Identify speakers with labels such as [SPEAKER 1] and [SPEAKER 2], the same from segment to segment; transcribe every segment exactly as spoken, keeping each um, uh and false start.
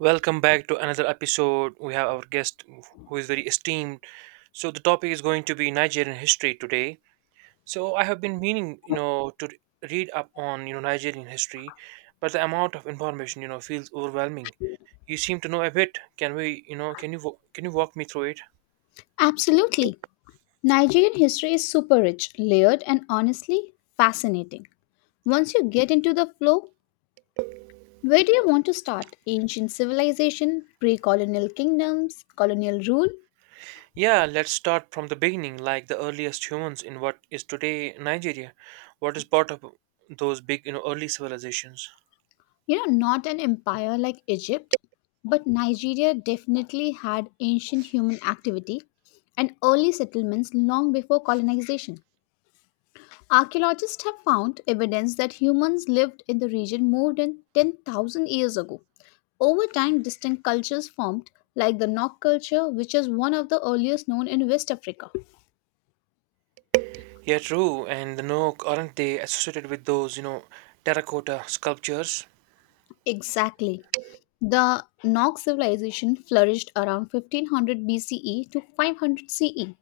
[SPEAKER 1] Welcome back to another episode. We have our guest who is very esteemed. So the topic is going to be Nigerian history today. So I have been meaning, you know, to read up on, you know, Nigerian history, but the amount of information, you know, feels overwhelming. You seem to know a bit. Can we, you know, can you wa- can you walk me through it?
[SPEAKER 2] Absolutely. Nigerian history is super rich, layered, and honestly fascinating. Once you get into the flow, where do you want to start? Ancient civilization, pre colonial kingdoms, colonial rule?
[SPEAKER 1] Yeah, let's start from the beginning, like the earliest humans in what is today Nigeria. What is part of those big, you know, early civilizations?
[SPEAKER 2] You know, not an empire like Egypt, but Nigeria definitely had ancient human activity and early settlements long before colonization. Archaeologists have found evidence that humans lived in the region more than ten thousand years ago. Over time, distinct cultures formed, like the Nok culture, which is one of the earliest known in West Africa.
[SPEAKER 1] Yeah, true. And the Nok, aren't they associated with those, you know, terracotta sculptures?
[SPEAKER 2] Exactly. The Nok civilization flourished around fifteen hundred B C E to five hundred C E.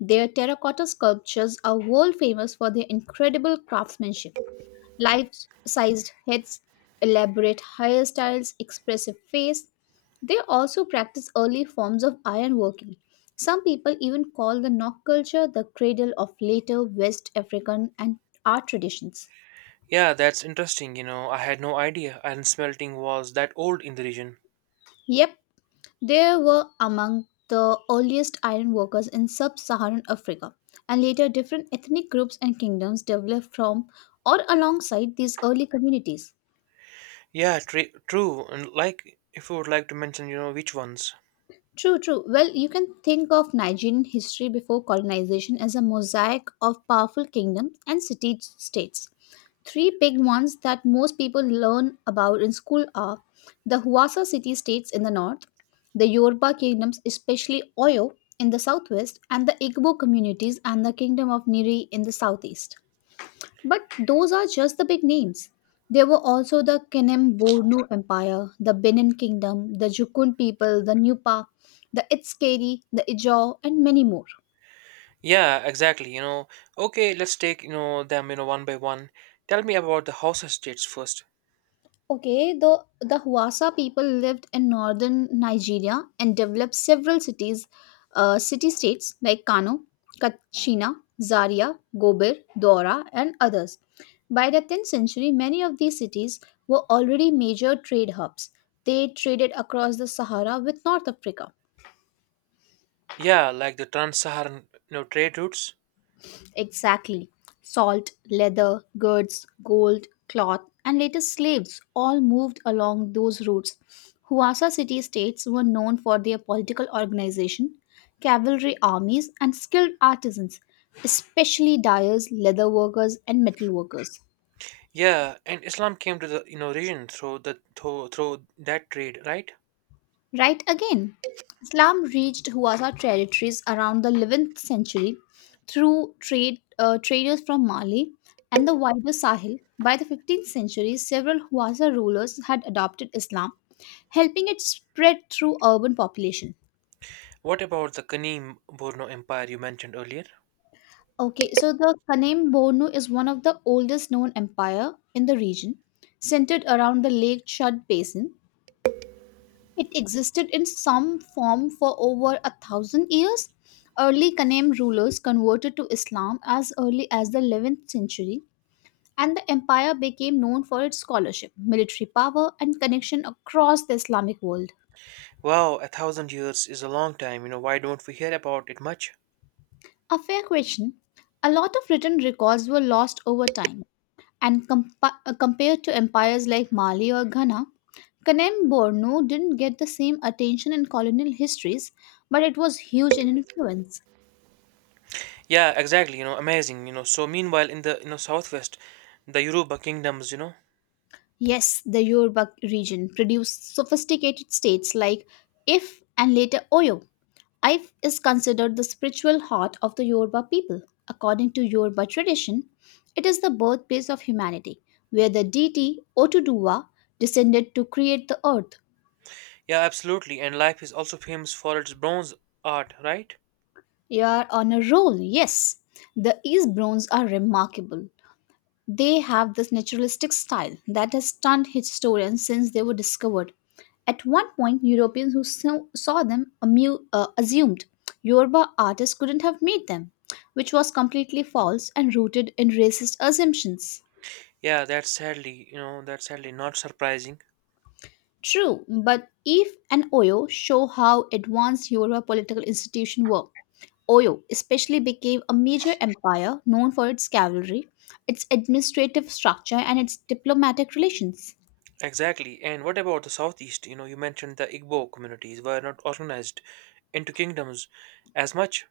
[SPEAKER 2] Their terracotta sculptures are world famous for their incredible craftsmanship. Life-sized heads, elaborate hairstyles, expressive face. They also practice early forms of ironworking. Some people even call the Nok culture the cradle of later West African and art traditions.
[SPEAKER 1] Yeah, that's interesting. You know, I had no idea iron smelting was that old in the region.
[SPEAKER 2] Yep, they were among the earliest ironworkers in sub-Saharan Africa, and later different ethnic groups and kingdoms developed from or alongside these early communities.
[SPEAKER 1] Yeah, tr- true. And like, if you would like to mention, you know, which ones?
[SPEAKER 2] True, true. Well, you can think of Nigerian history before colonization as a mosaic of powerful kingdoms and city states. Three big ones that most people learn about in school are the Huasa city states in the north, the Yoruba kingdoms, especially Oyo, in the southwest, and the Igbo communities and the kingdom of Niri in the southeast. But those are just the big names. There were also the Kenem Bornu Empire, the Benin Kingdom, the Jukun people, the Nupa, the Itskeri, the Ijaw, and many more.
[SPEAKER 1] Yeah, exactly. You know, okay, let's take, you know, them, you know, one by one. Tell me about the Hausa states first.
[SPEAKER 2] Okay, the, the Huasa people lived in northern Nigeria and developed several cities, uh, city-states like Kano, Kachina, Zaria, Gobir, Dora, and others. By the tenth century, many of these cities were already major trade hubs. They traded across the Sahara with North Africa.
[SPEAKER 1] Yeah, like the trans-Saharan, you know, trade routes.
[SPEAKER 2] Exactly. Salt, leather, goods, gold, cloth, and later slaves all moved along those routes. Huasa city states were known for their political organization, cavalry armies, and skilled artisans, especially dyers, leather workers, and metal workers.
[SPEAKER 1] Yeah, and Islam came to the, you know, region through the through, through that trade, right?
[SPEAKER 2] Right again, Islam reached Huasa territories around the eleventh century through trade uh, traders from Mali and the wider Sahel. By the fifteenth century, several Huasa rulers had adopted Islam, helping it spread through urban population.
[SPEAKER 1] What about the Kanim Borno Empire you mentioned earlier?
[SPEAKER 2] Okay, so the Kanem Bornu is one of the oldest known empire in the region, centered around the Lake Chad basin. It existed in some form for over a thousand years. Early Kanem rulers converted to Islam as early as the eleventh century, and the empire became known for its scholarship, military power, and connection across the Islamic world.
[SPEAKER 1] Wow, a thousand years is a long time. You know, why don't we hear about it much?
[SPEAKER 2] A fair question. A lot of written records were lost over time, and compa- uh, compared to empires like Mali or Ghana, Kanem Borno didn't get the same attention in colonial histories, but it was huge in influence.
[SPEAKER 1] Yeah, exactly. You know, amazing. You know, so meanwhile, in the you know southwest, the Yoruba kingdoms. You know,
[SPEAKER 2] Yes, the Yoruba region produced sophisticated states like If and later Oyo. If is considered the spiritual heart of the Yoruba people. According to Yoruba tradition, it is the birthplace of humanity, where the deity Otoduwa descended to create the earth.
[SPEAKER 1] Yeah, absolutely. And life is also famous for its bronze art, right?
[SPEAKER 2] You are on a roll, yes. The East Browns are remarkable. They have this naturalistic style that has stunned historians since they were discovered. At one point, Europeans who saw saw them amu- uh, assumed Yoruba artists couldn't have made them, which was completely false and rooted in racist assumptions.
[SPEAKER 1] Yeah, that's sadly, you know, that's sadly not surprising.
[SPEAKER 2] True, but If and Oyo show how advanced Yoruba political institutions were. Oyo especially became a major empire known for its cavalry, its administrative structure, and its diplomatic relations.
[SPEAKER 1] Exactly. And what about the southeast? You know, you mentioned the Igbo communities were not organized into kingdoms as much.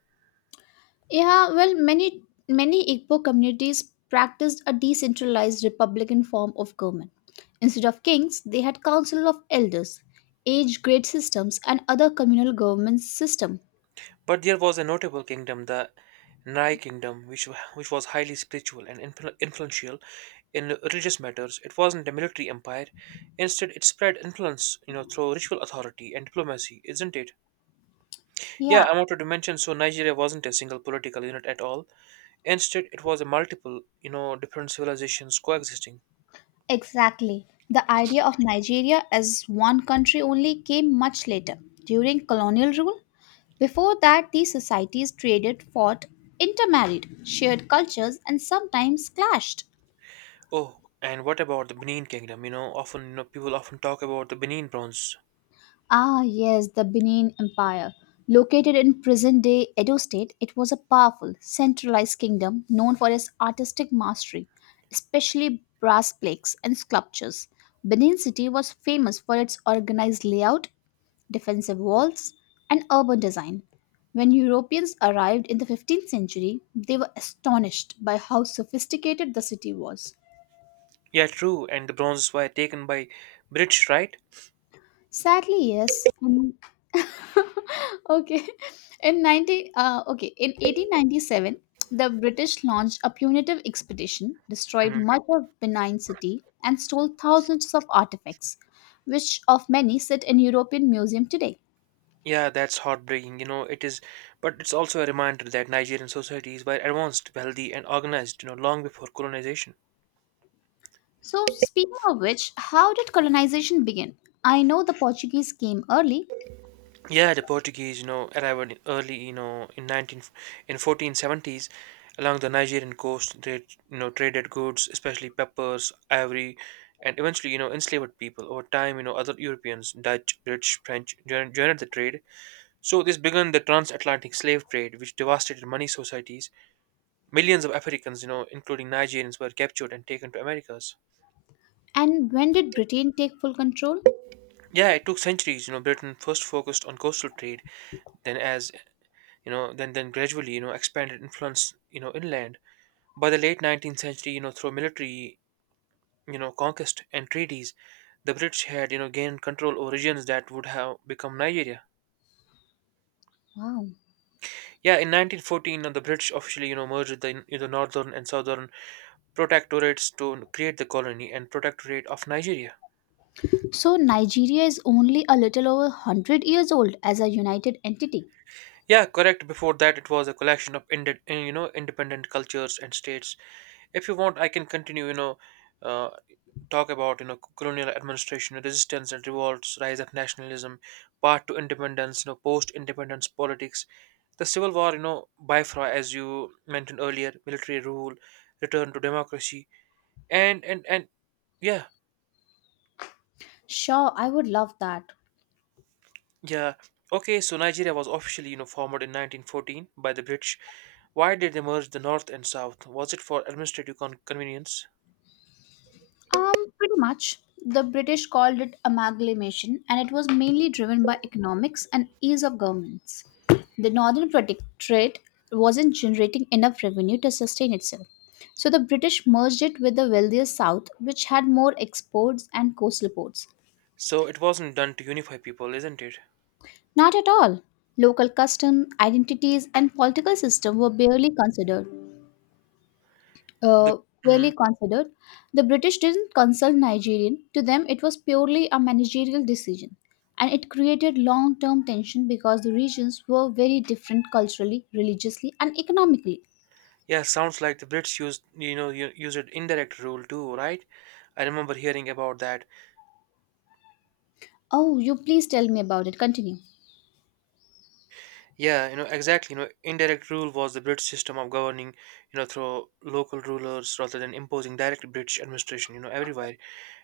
[SPEAKER 2] Yeah, well, many many Igbo communities practiced a decentralized republican form of government. Instead of kings, they had council of elders, age grade systems, and other communal government system.
[SPEAKER 1] But there was a notable kingdom, the Nai kingdom, which, which was highly spiritual and influ- influential in religious matters. It wasn't a military empire. Instead, it spread influence, you know, through ritual authority and diplomacy, isn't it? Yeah,
[SPEAKER 2] Yeah,
[SPEAKER 1] I wanted to mention, so Nigeria wasn't a single political unit at all. Instead, it was a multiple, you know, different civilizations coexisting.
[SPEAKER 2] exactly. The idea of Nigeria as one country only came much later, during colonial rule. Before that, these societies traded, fought, intermarried, shared cultures, and sometimes clashed.
[SPEAKER 1] Oh, and what about the Benin kingdom? You know, often, you know, people often talk about the Benin bronze.
[SPEAKER 2] Ah, yes, the Benin Empire. Located in present day Edo State, it was a powerful, centralized kingdom known for its artistic mastery, especially brass plaques and sculptures. Benin City was famous for its organized layout, defensive walls, and urban design. When Europeans arrived in the fifteenth century, they were astonished by how sophisticated the city was.
[SPEAKER 1] Yeah, true, and the bronzes were taken by British, right?
[SPEAKER 2] Sadly, yes. Okay. In 90 uh, okay, in eighteen ninety-seven, the British launched a punitive expedition, destroyed
[SPEAKER 1] Mhm.
[SPEAKER 2] much of Benin city and stole thousands of artifacts, which of many sit in European museum today.
[SPEAKER 1] Yeah, that's heartbreaking. You know, it is, but it's also a reminder that Nigerian societies were advanced, wealthy, and organized, you know, long before colonization.
[SPEAKER 2] So speaking of which, how did colonization begin? I know the Portuguese came early,
[SPEAKER 1] Yeah, the Portuguese, you know, arrived in early, you know, in nineteen, in fourteen seventies along the Nigerian coast. They, you know, traded goods, especially peppers, ivory, and eventually, you know, enslaved people. Over time, you know, other Europeans, Dutch, British, French, joined, joined the trade. So this began the transatlantic slave trade, which devastated many societies. Millions of Africans, you know, including Nigerians, were captured and taken to Americas.
[SPEAKER 2] and when did Britain take full control?
[SPEAKER 1] Yeah, it took centuries. You know, Britain first focused on coastal trade, then as you know, then then gradually, you know, expanded influence, you know, inland. By the late nineteenth century, you know, through military, you know, conquest and treaties, the British had, you know, gained control over regions that would have become Nigeria.
[SPEAKER 2] Wow.
[SPEAKER 1] Yeah, in nineteen fourteen, you know, the British officially, you know, merged the, you know, northern and southern protectorates to create the colony and protectorate of Nigeria.
[SPEAKER 2] So Nigeria is only a little over one hundred years old as a united entity.
[SPEAKER 1] Yeah, correct. Before that, it was a collection of inde- uh, you know independent cultures and states. If you want, I can continue. You know, uh, talk about you know colonial administration, resistance and revolts, rise of nationalism, path to independence, you know, post-independence politics, the civil war. You know, Biafra, as you mentioned earlier, military rule, return to democracy, and and and yeah.
[SPEAKER 2] Sure, I would love that.
[SPEAKER 1] Yeah. Okay, so Nigeria was officially, you know, formed in nineteen fourteen by the British. Why did they merge the North and South? Was it for administrative con- convenience?
[SPEAKER 2] Um, pretty much. The British called it amalgamation, and it was mainly driven by economics and ease of governance. The Northern Protectorate wasn't generating enough revenue to sustain itself, so the British merged it with the wealthier South, which had more exports and coastal ports.
[SPEAKER 1] So it wasn't done to unify people, isn't it?
[SPEAKER 2] Not at all. Local custom, identities, and political system were barely considered.
[SPEAKER 1] The
[SPEAKER 2] Uh, really
[SPEAKER 1] mm,
[SPEAKER 2] considered. The British didn't consult Nigerian. To them, it was purely a managerial decision, and it created long-term tension because the regions were very different culturally, religiously, and economically.
[SPEAKER 1] yeah, sounds like the Brits used, you know, u- used indirect rule too, right? I remember hearing about that.
[SPEAKER 2] Oh, you please tell me about it. Continue.
[SPEAKER 1] Yeah, you know, exactly. You know, indirect rule was the British system of governing, you know, through local rulers rather than imposing direct British administration, you know, everywhere.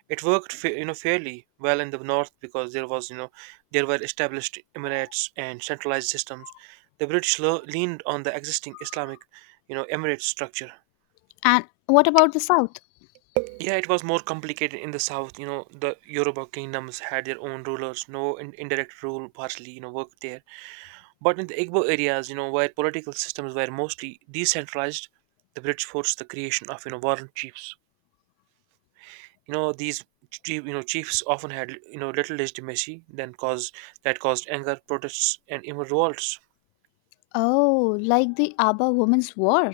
[SPEAKER 1] It worked fa- you know fairly well in the north because there was you know there were established emirates and centralized systems. The British lo- leaned on the existing Islamic you know emirate structure.
[SPEAKER 2] And what about the South?
[SPEAKER 1] Yeah, it was more complicated in the south. You know, the Yoruba kingdoms had their own rulers. No in- indirect rule partly, you know, worked there. But in the Igbo areas, you know, where political systems were mostly decentralized, the British forced the creation of, you know, warrant chiefs. You know, these chief, you know chiefs often had you know little legitimacy, then cause that caused anger, protests, and even revolts.
[SPEAKER 2] Oh, like the Aba Women's War.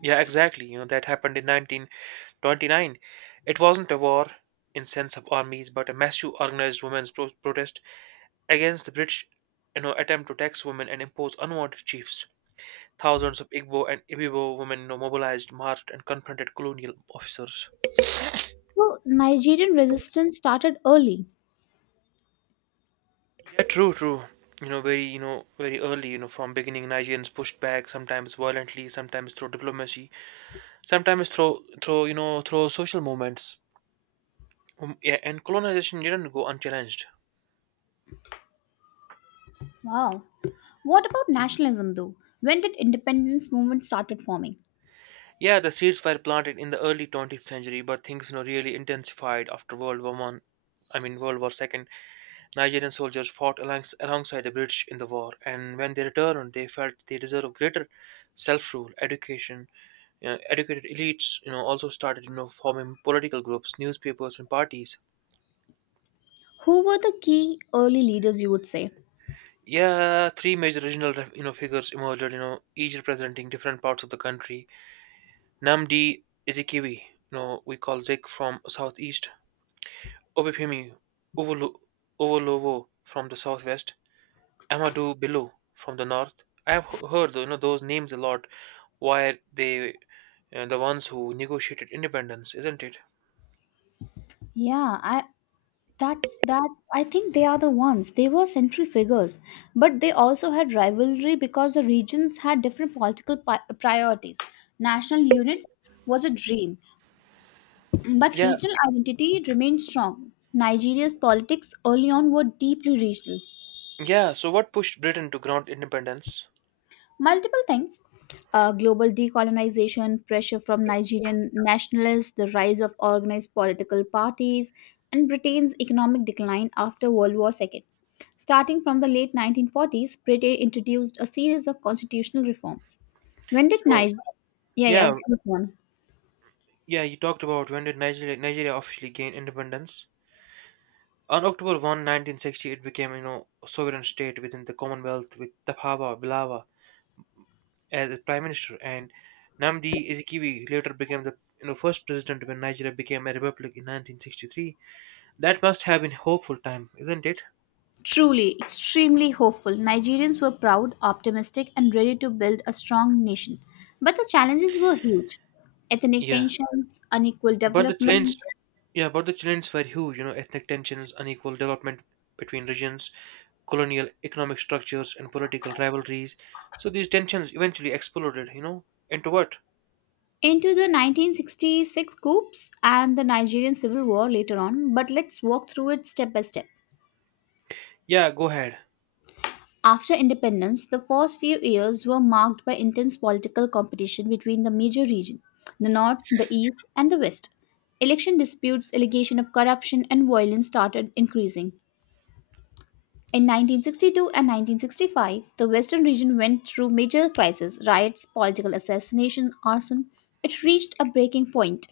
[SPEAKER 1] Yeah, exactly. You know that happened in nineteen twenty-nine. It wasn't a war in sense of armies, but a massive organized women's pro- protest against the British, you know, attempt to tax women and impose unwanted chiefs. Thousands of Igbo and Ibibo women you know, mobilized, marched, and confronted colonial officers.
[SPEAKER 2] So Nigerian resistance started early.
[SPEAKER 1] Yeah, true, true. You know, very, you know, very early, you know, from beginning, Nigerians pushed back, sometimes violently, sometimes through diplomacy, sometimes through, through, you know, through social movements. Um, yeah, and colonization didn't go unchallenged.
[SPEAKER 2] Wow. What about nationalism though? When did independence movement started forming?
[SPEAKER 1] Yeah, the seeds were planted in the early twentieth century, but things, you know, really intensified after World War One. I mean, World War Second. Nigerian soldiers fought alangs- alongside the British in the war, and when they returned, they felt they deserved greater self-rule, education. You know, educated elites, you know, also started, you know, forming political groups, newspapers, and parties.
[SPEAKER 2] Who were the key early leaders you would say?
[SPEAKER 1] Yeah, three major regional, you know, figures emerged, you know, each representing different parts of the country. Namdi Ezekiwe, you know, we call Zik from southeast. Obifemi Ovolo- Ovolowo from the southwest. Amadou Bello from the north. I have h- heard you know those names a lot. Why they uh, the ones who negotiated independence, isn't it?
[SPEAKER 2] Yeah, I that's that I think they are the ones. They were central figures, but they also had rivalry because the regions had different political pi- priorities. National units was a dream, but
[SPEAKER 1] Yeah,
[SPEAKER 2] regional identity remained strong. Nigeria's politics early on were deeply regional.
[SPEAKER 1] yeah. So what pushed Britain to grant independence?
[SPEAKER 2] Multiple things: uh, global decolonization, pressure from Nigerian nationalists, the rise of organized political parties, and Britain's economic decline after World War the second. Starting from the late nineteen forties, Britain introduced a series of constitutional reforms. When did
[SPEAKER 1] So,
[SPEAKER 2] Nigeria? Yeah, yeah,
[SPEAKER 1] yeah,
[SPEAKER 2] good one.
[SPEAKER 1] yeah. You talked about when did Nigeria Nigeria officially gain independence? On October first, nineteen sixty, it became you know a sovereign state within the Commonwealth with Tafawa Balewa as the prime minister and Namdi Azikiwe later became the you know first president when Nigeria became a republic in nineteen sixty-three. That must have been hopeful time, isn't it?
[SPEAKER 2] Truly, extremely hopeful. Nigerians were proud, optimistic, and ready to build a strong nation. But the challenges were huge ethnic
[SPEAKER 1] Yeah.
[SPEAKER 2] tensions, unequal
[SPEAKER 1] But the
[SPEAKER 2] development,
[SPEAKER 1] challenge yeah, but the challenges were huge, you know, ethnic tensions, unequal development between regions, colonial economic structures and political rivalries. So these tensions eventually exploded, you know, into what?
[SPEAKER 2] into the nineteen sixty-six coups and the Nigerian Civil War later on, but let's walk through it step by step.
[SPEAKER 1] Yeah, go ahead.
[SPEAKER 2] After independence, the first few years were marked by intense political competition between the major region, the north, the east, and the west. Election disputes, allegation of corruption, and violence started increasing. In nineteen sixty-two and nineteen sixty-five, the western region went through major crises, riots, political assassination, arson. It reached a breaking point.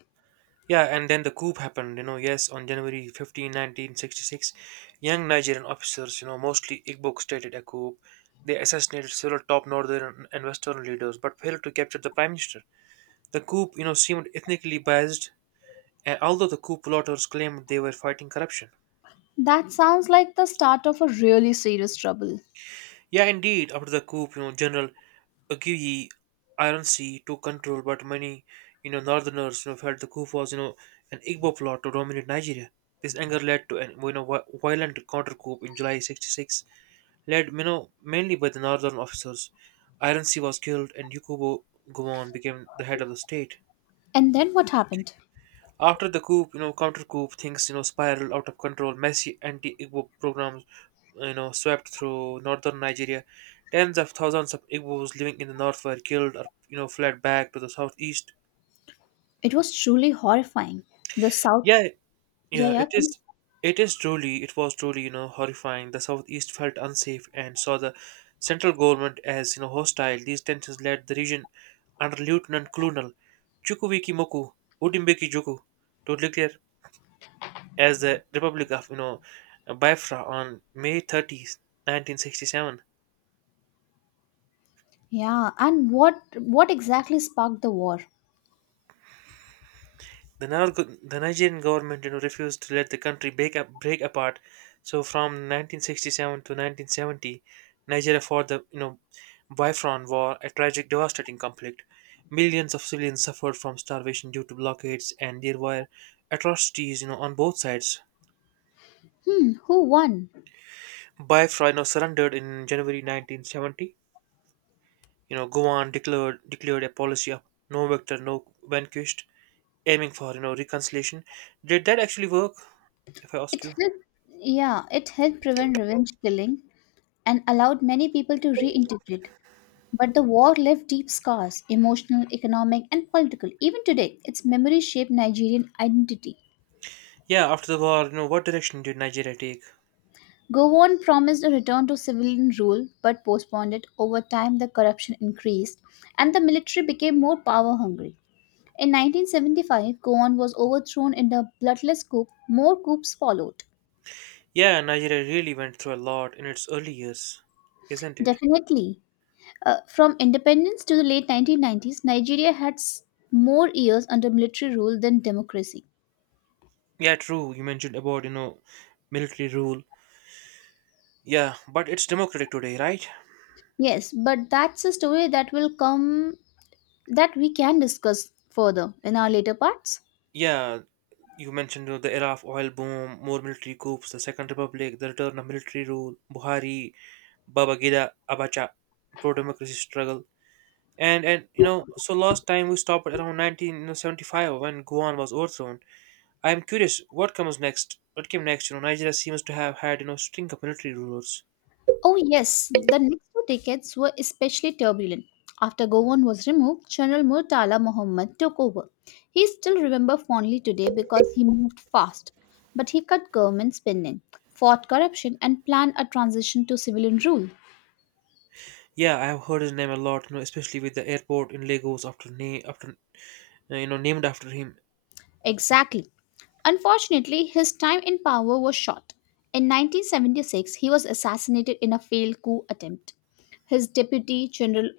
[SPEAKER 1] Yeah, and then the coup happened, you know, yes, on January fifteenth, nineteen sixty-six, young Nigerian officers, you know, mostly Igbo started a coup. They assassinated several top northern and western leaders but failed to capture the prime minister. The coup, you know, seemed ethnically biased, and although the coup plotters claimed they were fighting corruption.
[SPEAKER 2] That sounds like the start of a really serious trouble.
[SPEAKER 1] Yeah, indeed, after the coup, you know, General Ogiyi Ironsi took control, but many, you know, Northerners, you know, felt the coup was, you know, an Igbo plot to dominate Nigeria. This anger led to an, you know, vi- violent counter-coup in July 'sixty-six, led, you know, mainly by the Northern officers. Ironsi was killed, and Yakubu Gowon became the head of the state.
[SPEAKER 2] And then what happened?
[SPEAKER 1] After the coup, you know, counter coup, things, you know, spiral out of control. Messy anti Igbo programs, you know, swept through northern Nigeria. Tens of thousands of Igbos living in the north were killed or, you know, fled back to the southeast.
[SPEAKER 2] It was truly horrifying. The South,
[SPEAKER 1] Yeah,
[SPEAKER 2] yeah,
[SPEAKER 1] yeah,
[SPEAKER 2] yeah,
[SPEAKER 1] it
[SPEAKER 2] please.
[SPEAKER 1] is. It is truly, it was truly, you know, horrifying. The southeast felt unsafe and saw the central government as, you know, hostile. These tensions led the region under Lieutenant Colonel Chukwuiki Moku, Udimbeki Juku, to declare as the Republic of you know Biafra on May thirtieth, nineteen sixty-seven.
[SPEAKER 2] Yeah, and what what exactly sparked the war?
[SPEAKER 1] The, Nar- the Nigerian government you know, refused to let the country break, up, break apart. So from nineteen sixty-seven to nineteen seventy, Nigeria fought the you know Biafran War, a tragic, devastating conflict. Millions of civilians suffered from starvation due to blockades, and there were atrocities you know on both sides.
[SPEAKER 2] Hmm, who won?
[SPEAKER 1] Biafra you know, surrendered in January nineteen seventy, you know, Gowan declared declared a policy of no victor, no vanquished, aiming for you know reconciliation. Did that actually work? If I ask
[SPEAKER 2] It
[SPEAKER 1] you,
[SPEAKER 2] helped, yeah, it helped prevent revenge killing and allowed many people to reintegrate. But the war left deep scars, emotional, economic, and political. Even today, its memory shaped Nigerian identity.
[SPEAKER 1] yeah. After the war, you know, what direction did Nigeria take?
[SPEAKER 2] Gowon promised a return to civilian rule but postponed it. Over time, the corruption increased and the military became more power hungry. In nineteen seventy-five, Gowon was overthrown in a bloodless coup. More coups followed.
[SPEAKER 1] Yeah, Nigeria really went through a lot in its early years, isn't it?
[SPEAKER 2] Definitely, uh, from independence to the late nineteen nineties, Nigeria had s- more years under military rule than democracy.
[SPEAKER 1] Yeah, true. You mentioned about you know military rule. Yeah, but it's democratic today, right?
[SPEAKER 2] Yes, but that's a story that will come that we can discuss further in our later parts.
[SPEAKER 1] Yeah, you mentioned you know, the era of oil boom, more military coups, the Second Republic, the return of military rule, Buhari, Babangida, Abacha, pro-democracy struggle. And and you know, so last time we stopped at around nineteen seventy-five when Guam was overthrown. I am curious what comes next. What came next? You know, Nigeria seems to have had you know string of military rulers.
[SPEAKER 2] Oh, yes, the next two decades were especially turbulent. After Govan was removed, General Murtala Muhammad took over. He is still remembered fondly today because he moved fast, but he cut government spending, fought corruption, and planned a transition to civilian rule.
[SPEAKER 1] Yeah, I have heard his name a lot. You know, especially with the airport in Lagos after name after uh, you know named after him.
[SPEAKER 2] Exactly. Unfortunately, his time in power was short. In nineteen seventy-six, he was assassinated in a failed coup attempt. His deputy, General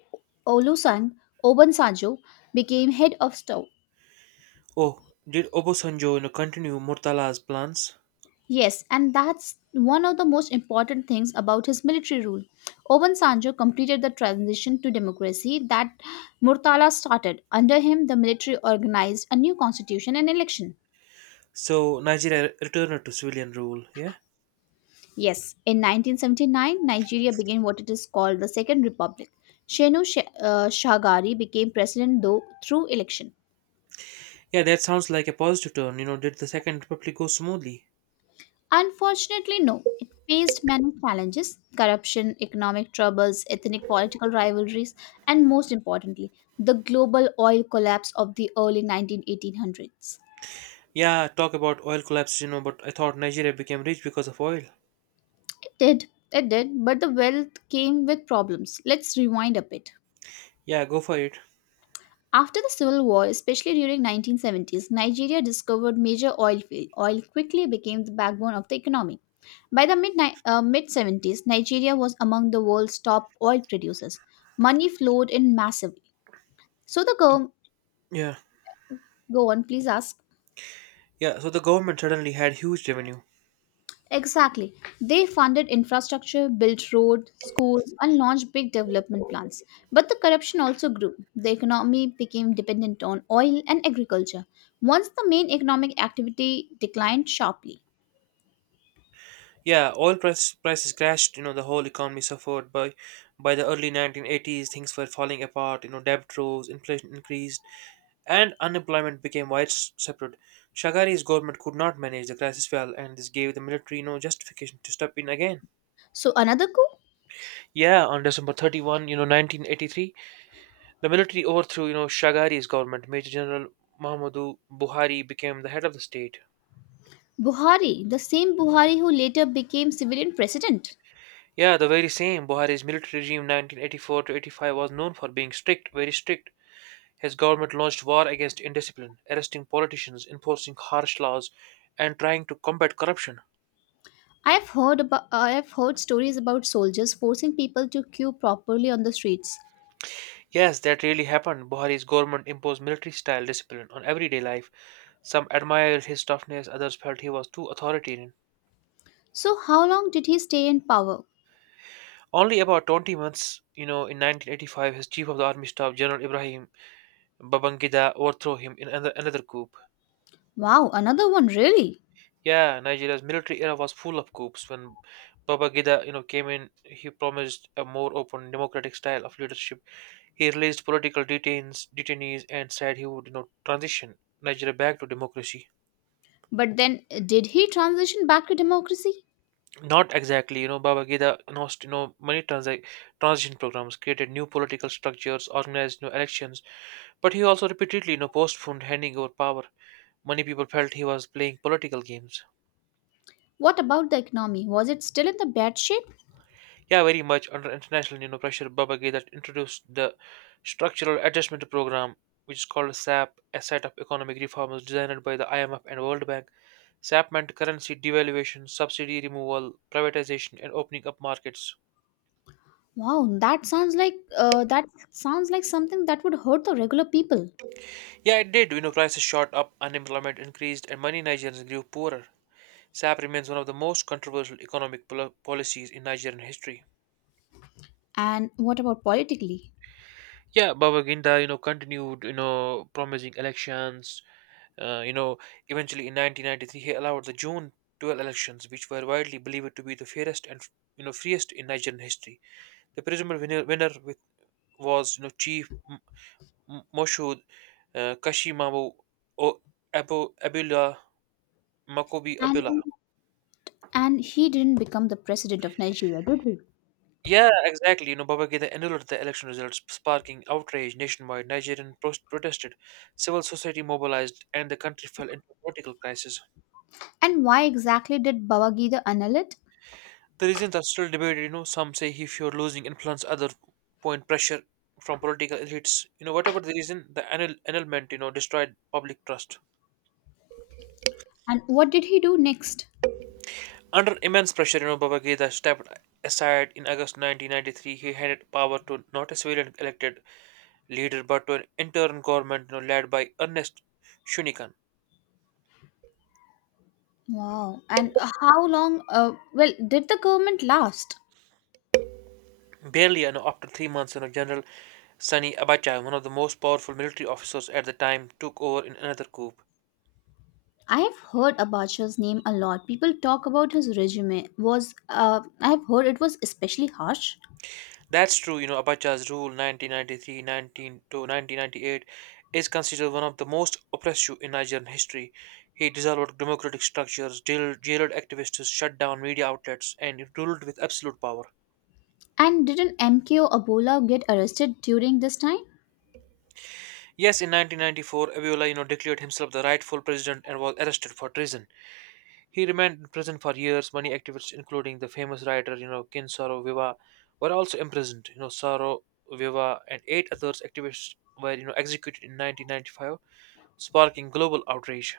[SPEAKER 2] Olusegun Obasanjo, became head of.
[SPEAKER 1] Oh, did Obasanjo you know continue Murtala's plans?
[SPEAKER 2] Yes, and that's one of the most important things about his military rule. Oban Sanjo completed the transition to democracy that Murtala started. Under him, the military organized a new constitution and election.
[SPEAKER 1] So Nigeria returned to civilian rule. Yeah,
[SPEAKER 2] Yes, in nineteen seventy-nine, Nigeria began what it is called the Second Republic. Shehu Sh- uh, Shagari became president though through election.
[SPEAKER 1] yeah, that sounds like a positive turn. You know, did the Second Republic go smoothly?
[SPEAKER 2] Unfortunately, no. It faced many challenges corruption, economic troubles, ethnic political rivalries, and most importantly, the global oil collapse of the early nineteen eighteen hundreds.
[SPEAKER 1] Yeah, talk about oil collapse, you know, but I thought Nigeria became rich because of oil.
[SPEAKER 2] It did, it did, but the wealth came with problems. Let's rewind a bit.
[SPEAKER 1] Yeah, go for it.
[SPEAKER 2] After the Civil War, especially during nineteen seventies, Nigeria discovered major oil field. Oil quickly became the backbone of the economy. By the mid uh, mid seventies, Nigeria was among the world's top oil producers. Money flowed in massively. So the go,
[SPEAKER 1] Yeah.
[SPEAKER 2] Go on, please ask.
[SPEAKER 1] Yeah, so the government suddenly had huge revenue.
[SPEAKER 2] Exactly. They funded infrastructure, built roads, schools, and launched big development plans. But the corruption also grew. The economy became dependent on oil and agriculture. Once the main economic activity declined sharply.
[SPEAKER 1] Yeah, oil price, prices crashed, you know, the whole economy suffered by by the early nineteen eighties things were falling apart, you know, debt rose, inflation increased, and unemployment became widespread. Shagari's government could not manage the crisis well, and this gave the military no justification to step in again.
[SPEAKER 2] So another coup?
[SPEAKER 1] Yeah, on December thirty-first, you know, nineteen eighty-three, the military overthrew, you know, Shagari's government. Major General Muhammadu Buhari became the head of the state.
[SPEAKER 2] Buhari, the same Buhari who later became civilian president.
[SPEAKER 1] Yeah, the very same. Buhari's military regime nineteen eighty-four to eighty-five was known for being strict, very strict. His government launched war against indiscipline, arresting politicians, enforcing harsh laws, and trying to combat corruption.
[SPEAKER 2] I have heard about I have heard stories about soldiers forcing people to queue properly on the streets.
[SPEAKER 1] Yes, that really happened. Buhari's government imposed military style discipline on everyday life. Some admired his toughness, others felt he was too authoritarian.
[SPEAKER 2] So how long did he stay in power?
[SPEAKER 1] Only about twenty months, you know, in nineteen eighty-five, his chief of the army staff, General Ibrahim Babangida, overthrew him in another another coup.
[SPEAKER 2] Wow, another one, really?
[SPEAKER 1] Yeah, Nigeria's military era was full of coups. When Babangida, you know, came in, he promised a more open, democratic style of leadership. He released political detains, detainees and said he would, you know, transition Nigeria back to democracy.
[SPEAKER 2] But then, uh, did he transition back to democracy?
[SPEAKER 1] Not exactly, you know, Babangida announced, you know, many transi- transition programs, created new political structures, organized new elections, but he also repeatedly, you know, postponed handing over power. Many people felt he was playing political games.
[SPEAKER 2] What about the economy? Was it still in the bad shape?
[SPEAKER 1] Yeah, very much under international you know pressure, Babagay that introduced the Structural Adjustment Program, which is called SAP, a set of economic reforms designed by the I M F and World Bank. SAP meant currency devaluation, subsidy removal, privatization, and opening up markets.
[SPEAKER 2] Wow, that sounds like uh, that sounds like something that would hurt the regular people.
[SPEAKER 1] Yeah, it did. You know, prices shot up, unemployment increased, and many Nigerians grew poorer. SAP remains one of the most controversial economic pol- policies in Nigerian history.
[SPEAKER 2] And what about politically?
[SPEAKER 1] Yeah, Baba Ginda, you know, continued, you know, promising elections, Uh, you know, eventually in nineteen ninety-three, he allowed the June twelfth elections, which were widely believed to be the fairest and you know freest in Nigerian history. The presumed winner, winner with, was you know Chief M- M- Moshood uh, Kashimamu o- Abu Abula Makobi Abula.
[SPEAKER 2] And and he didn't become the president of Nigeria, did he?
[SPEAKER 1] Yeah, exactly. You know, Babangida annulled the election results, sparking outrage nationwide. Nigerian pros- protested, civil society mobilized, and the country fell into a political crisis.
[SPEAKER 2] And why exactly did Babangida annul it?
[SPEAKER 1] The reasons are still debated. You know, some say if you're losing influence, other point pressure from political elites. You know, whatever the reason, the annul- annulment, you know, destroyed public trust.
[SPEAKER 2] And what did he do next?
[SPEAKER 1] Under immense pressure, you know, Baba Geda stepped aside in August nineteen ninety-three. He handed power to not a civilian elected leader, but to an interim government, you know, led by Ernest Shunikan.
[SPEAKER 2] Wow. And how long? Uh, well, did the government last?
[SPEAKER 1] Barely, you know, after three months, you know, General Sani Abacha, one of the most powerful military officers at the time, took over in another coup.
[SPEAKER 2] I have heard about Abacha's name a lot. People talk about his regime was uh, I have heard it was especially harsh.
[SPEAKER 1] That's true, you know, Abacha's rule nineteen ninety-three to nineteen ninety-eight is considered one of the most oppressive in Nigerian history. He dissolved democratic structures, jailed, jailed activists, shut down media outlets, and ruled with absolute power.
[SPEAKER 2] And didn't M K O Abola get arrested during this time?
[SPEAKER 1] Yes, in nineteen ninety-four, Abiola, you know, declared himself the rightful president and was arrested for treason. He remained in prison for years. Many activists, including the famous writer, you know, Saro-Wiwa, were also imprisoned. You know, Saro wiwa and eight others activists were, you know, executed in nineteen ninety-five sparking global outrage.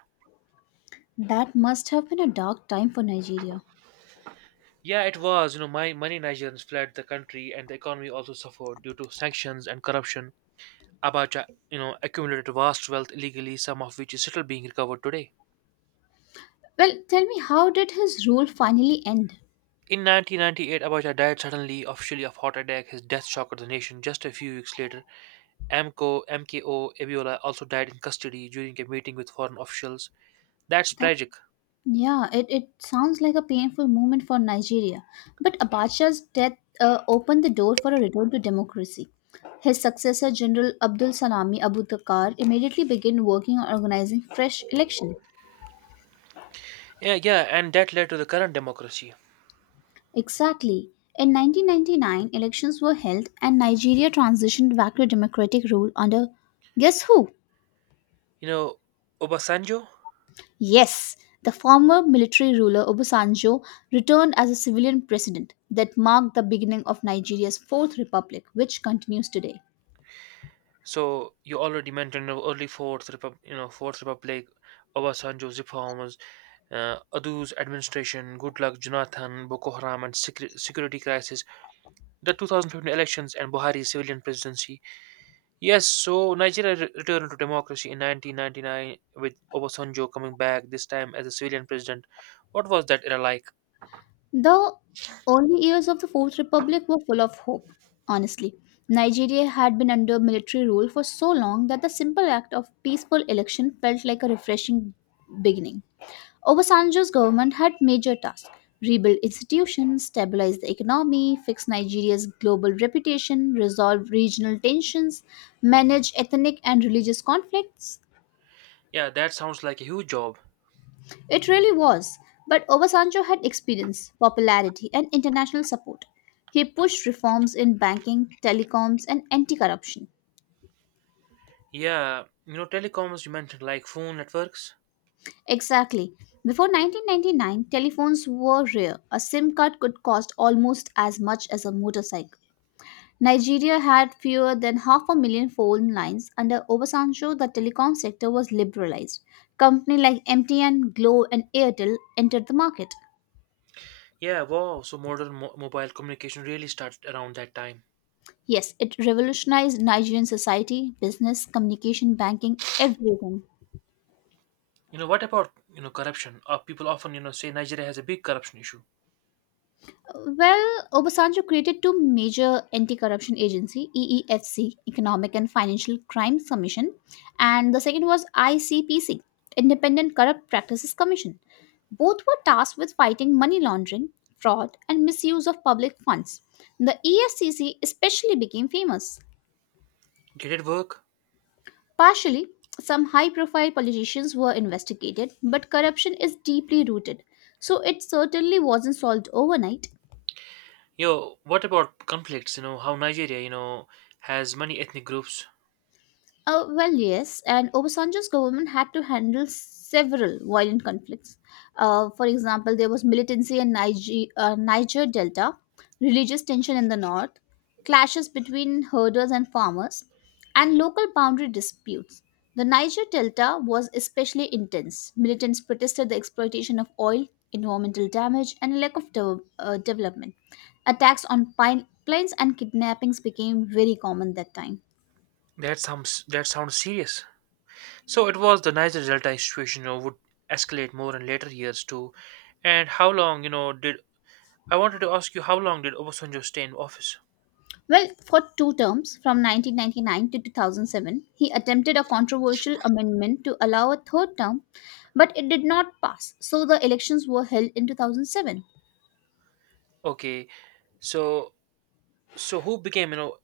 [SPEAKER 2] That must have been a dark time for Nigeria.
[SPEAKER 1] Yeah, it was. You know, my many Nigerians fled the country, and the economy also suffered due to sanctions and corruption. Abacha, you know, accumulated vast wealth illegally, some of which is still being recovered today.
[SPEAKER 2] Well, tell me how did his rule finally end?
[SPEAKER 1] In nineteen ninety-eight, Abacha died suddenly, officially of heart attack. His death shocked the nation. Just a few weeks later, M C O M K O Abiola also died in custody during a meeting with foreign officials. That's
[SPEAKER 2] That
[SPEAKER 1] tragic.
[SPEAKER 2] Yeah, it, it sounds like a painful moment for Nigeria. But Abacha's death uh, opened the door for a return to democracy. His successor, General Abdul Salami Abu Bakar, immediately began working on organizing fresh elections.
[SPEAKER 1] Yeah, yeah, and that led to the current democracy.
[SPEAKER 2] Exactly. In nineteen ninety-nine, elections were held and Nigeria transitioned back to democratic rule under guess who?
[SPEAKER 1] You know, Obasanjo.
[SPEAKER 2] Yes, the former military ruler Obasanjo returned as a civilian president that marked the beginning of Nigeria's Fourth Republic, which continues today.
[SPEAKER 1] So you already mentioned the early Fourth Repub- you know Fourth Republic, Obasanjo's reforms, uh, Adu's administration, Good Luck Jonathan, Boko Haram, and secre- security crisis, the two thousand fifteen elections, and Buhari's civilian presidency. Yes, so Nigeria re- returned to democracy in nineteen ninety-nine with Obasanjo coming back this time as a civilian president. What was that era like?
[SPEAKER 2] The early years of the Fourth Republic were full of hope, honestly. Nigeria had been under military rule for so long that the simple act of peaceful election felt like a refreshing beginning. Obasanjo's government had major tasks: rebuild institutions, stabilize the economy, fix Nigeria's global reputation, resolve regional tensions, manage ethnic and religious conflicts.
[SPEAKER 1] Yeah, that sounds like a huge job.
[SPEAKER 2] It really was. But Obasanjo had experience, popularity, and international support. He pushed reforms in banking, telecoms, and anti corruption.
[SPEAKER 1] Yeah, you know telecoms you mentioned like phone networks.
[SPEAKER 2] Exactly. Before nineteen ninety-nine, telephones were rare. A SIM card could cost almost as much as a motorcycle. Nigeria had fewer than half a million phone lines. Under Obasanjo, the telecom sector was liberalized. Companies like M T N, Glo, and Airtel entered the market.
[SPEAKER 1] Yeah, wow. So modern mo- mobile communication really started around that time.
[SPEAKER 2] Yes, it revolutionized Nigerian society, business, communication, banking, everything.
[SPEAKER 1] You know, what about, you know, corruption? Uh, people often, you know, say Nigeria has a big corruption issue.
[SPEAKER 2] Well, Obasanjo created two major anti-corruption agency, E E F C, Economic and Financial Crimes Commission, and the second was I C P C, Independent Corrupt Practices Commission. Both were tasked with fighting money laundering, fraud, and misuse of public funds. The E F C C especially became famous.
[SPEAKER 1] Did it work?
[SPEAKER 2] Partially, some high profile politicians were investigated, but corruption is deeply rooted, so it certainly wasn't solved overnight.
[SPEAKER 1] Yo, what about conflicts? You know, how Nigeria, you know, has many ethnic groups.
[SPEAKER 2] Uh, well, yes, and Obasanjo's government had to handle several violent conflicts. Uh, for example, there was militancy in Niger, uh, Niger Delta, religious tension in the north, clashes between herders and farmers, and local boundary disputes. The Niger Delta was especially intense. Militants protested the exploitation of oil, environmental damage, and lack of de- uh, development. Attacks on pine- planes and kidnappings became very common that time.
[SPEAKER 1] That sounds that sounds serious. So it was the Niger Delta situation, you know, would escalate more in later years too. And how long, you know, did I wanted to ask you how long did Obasanjo stay in office?
[SPEAKER 2] Well, for two terms, from nineteen ninety-nine to two thousand seven, he attempted a controversial amendment to allow a third term, but it did not pass, so the elections were held in two thousand seven.
[SPEAKER 1] Okay, so so who became you know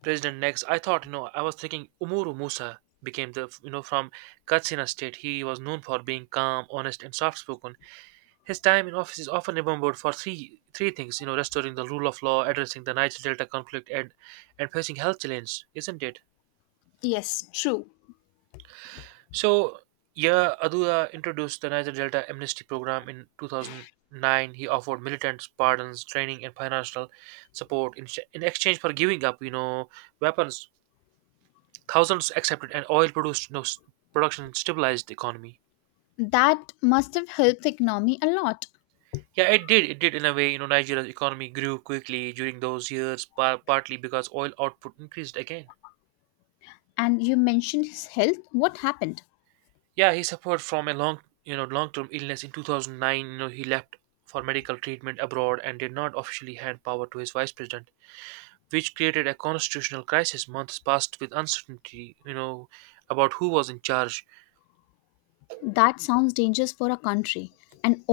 [SPEAKER 1] president next? I thought you know I was thinking Umaru Musa became the you know from Katsina State. He was known for being calm, honest, and soft spoken. His time in office is often remembered for three three things, you know, restoring the rule of law, addressing the Niger Delta conflict, and and facing health challenges, isn't it?
[SPEAKER 2] Yes, true.
[SPEAKER 1] So yeah, Adua introduced the Niger Delta Amnesty Program in two thousand nine. He offered militants pardons, training, and financial support in, in exchange for giving up you know weapons. Thousands accepted, and oil produced no production stabilized the economy.
[SPEAKER 2] That must have helped the economy a lot.
[SPEAKER 1] Yeah, it did. It did in a way. You know, Nigeria's economy grew quickly during those years, par- partly because oil output increased again.
[SPEAKER 2] And you mentioned his health. What happened?
[SPEAKER 1] Yeah, he suffered from a long, you know, long-term illness in two thousand nine. You know, he left for medical treatment abroad and did not officially hand power to his vice president, which created a constitutional crisis. Months passed with uncertainty. You know, about who was in charge.
[SPEAKER 2] That sounds dangerous for a country. An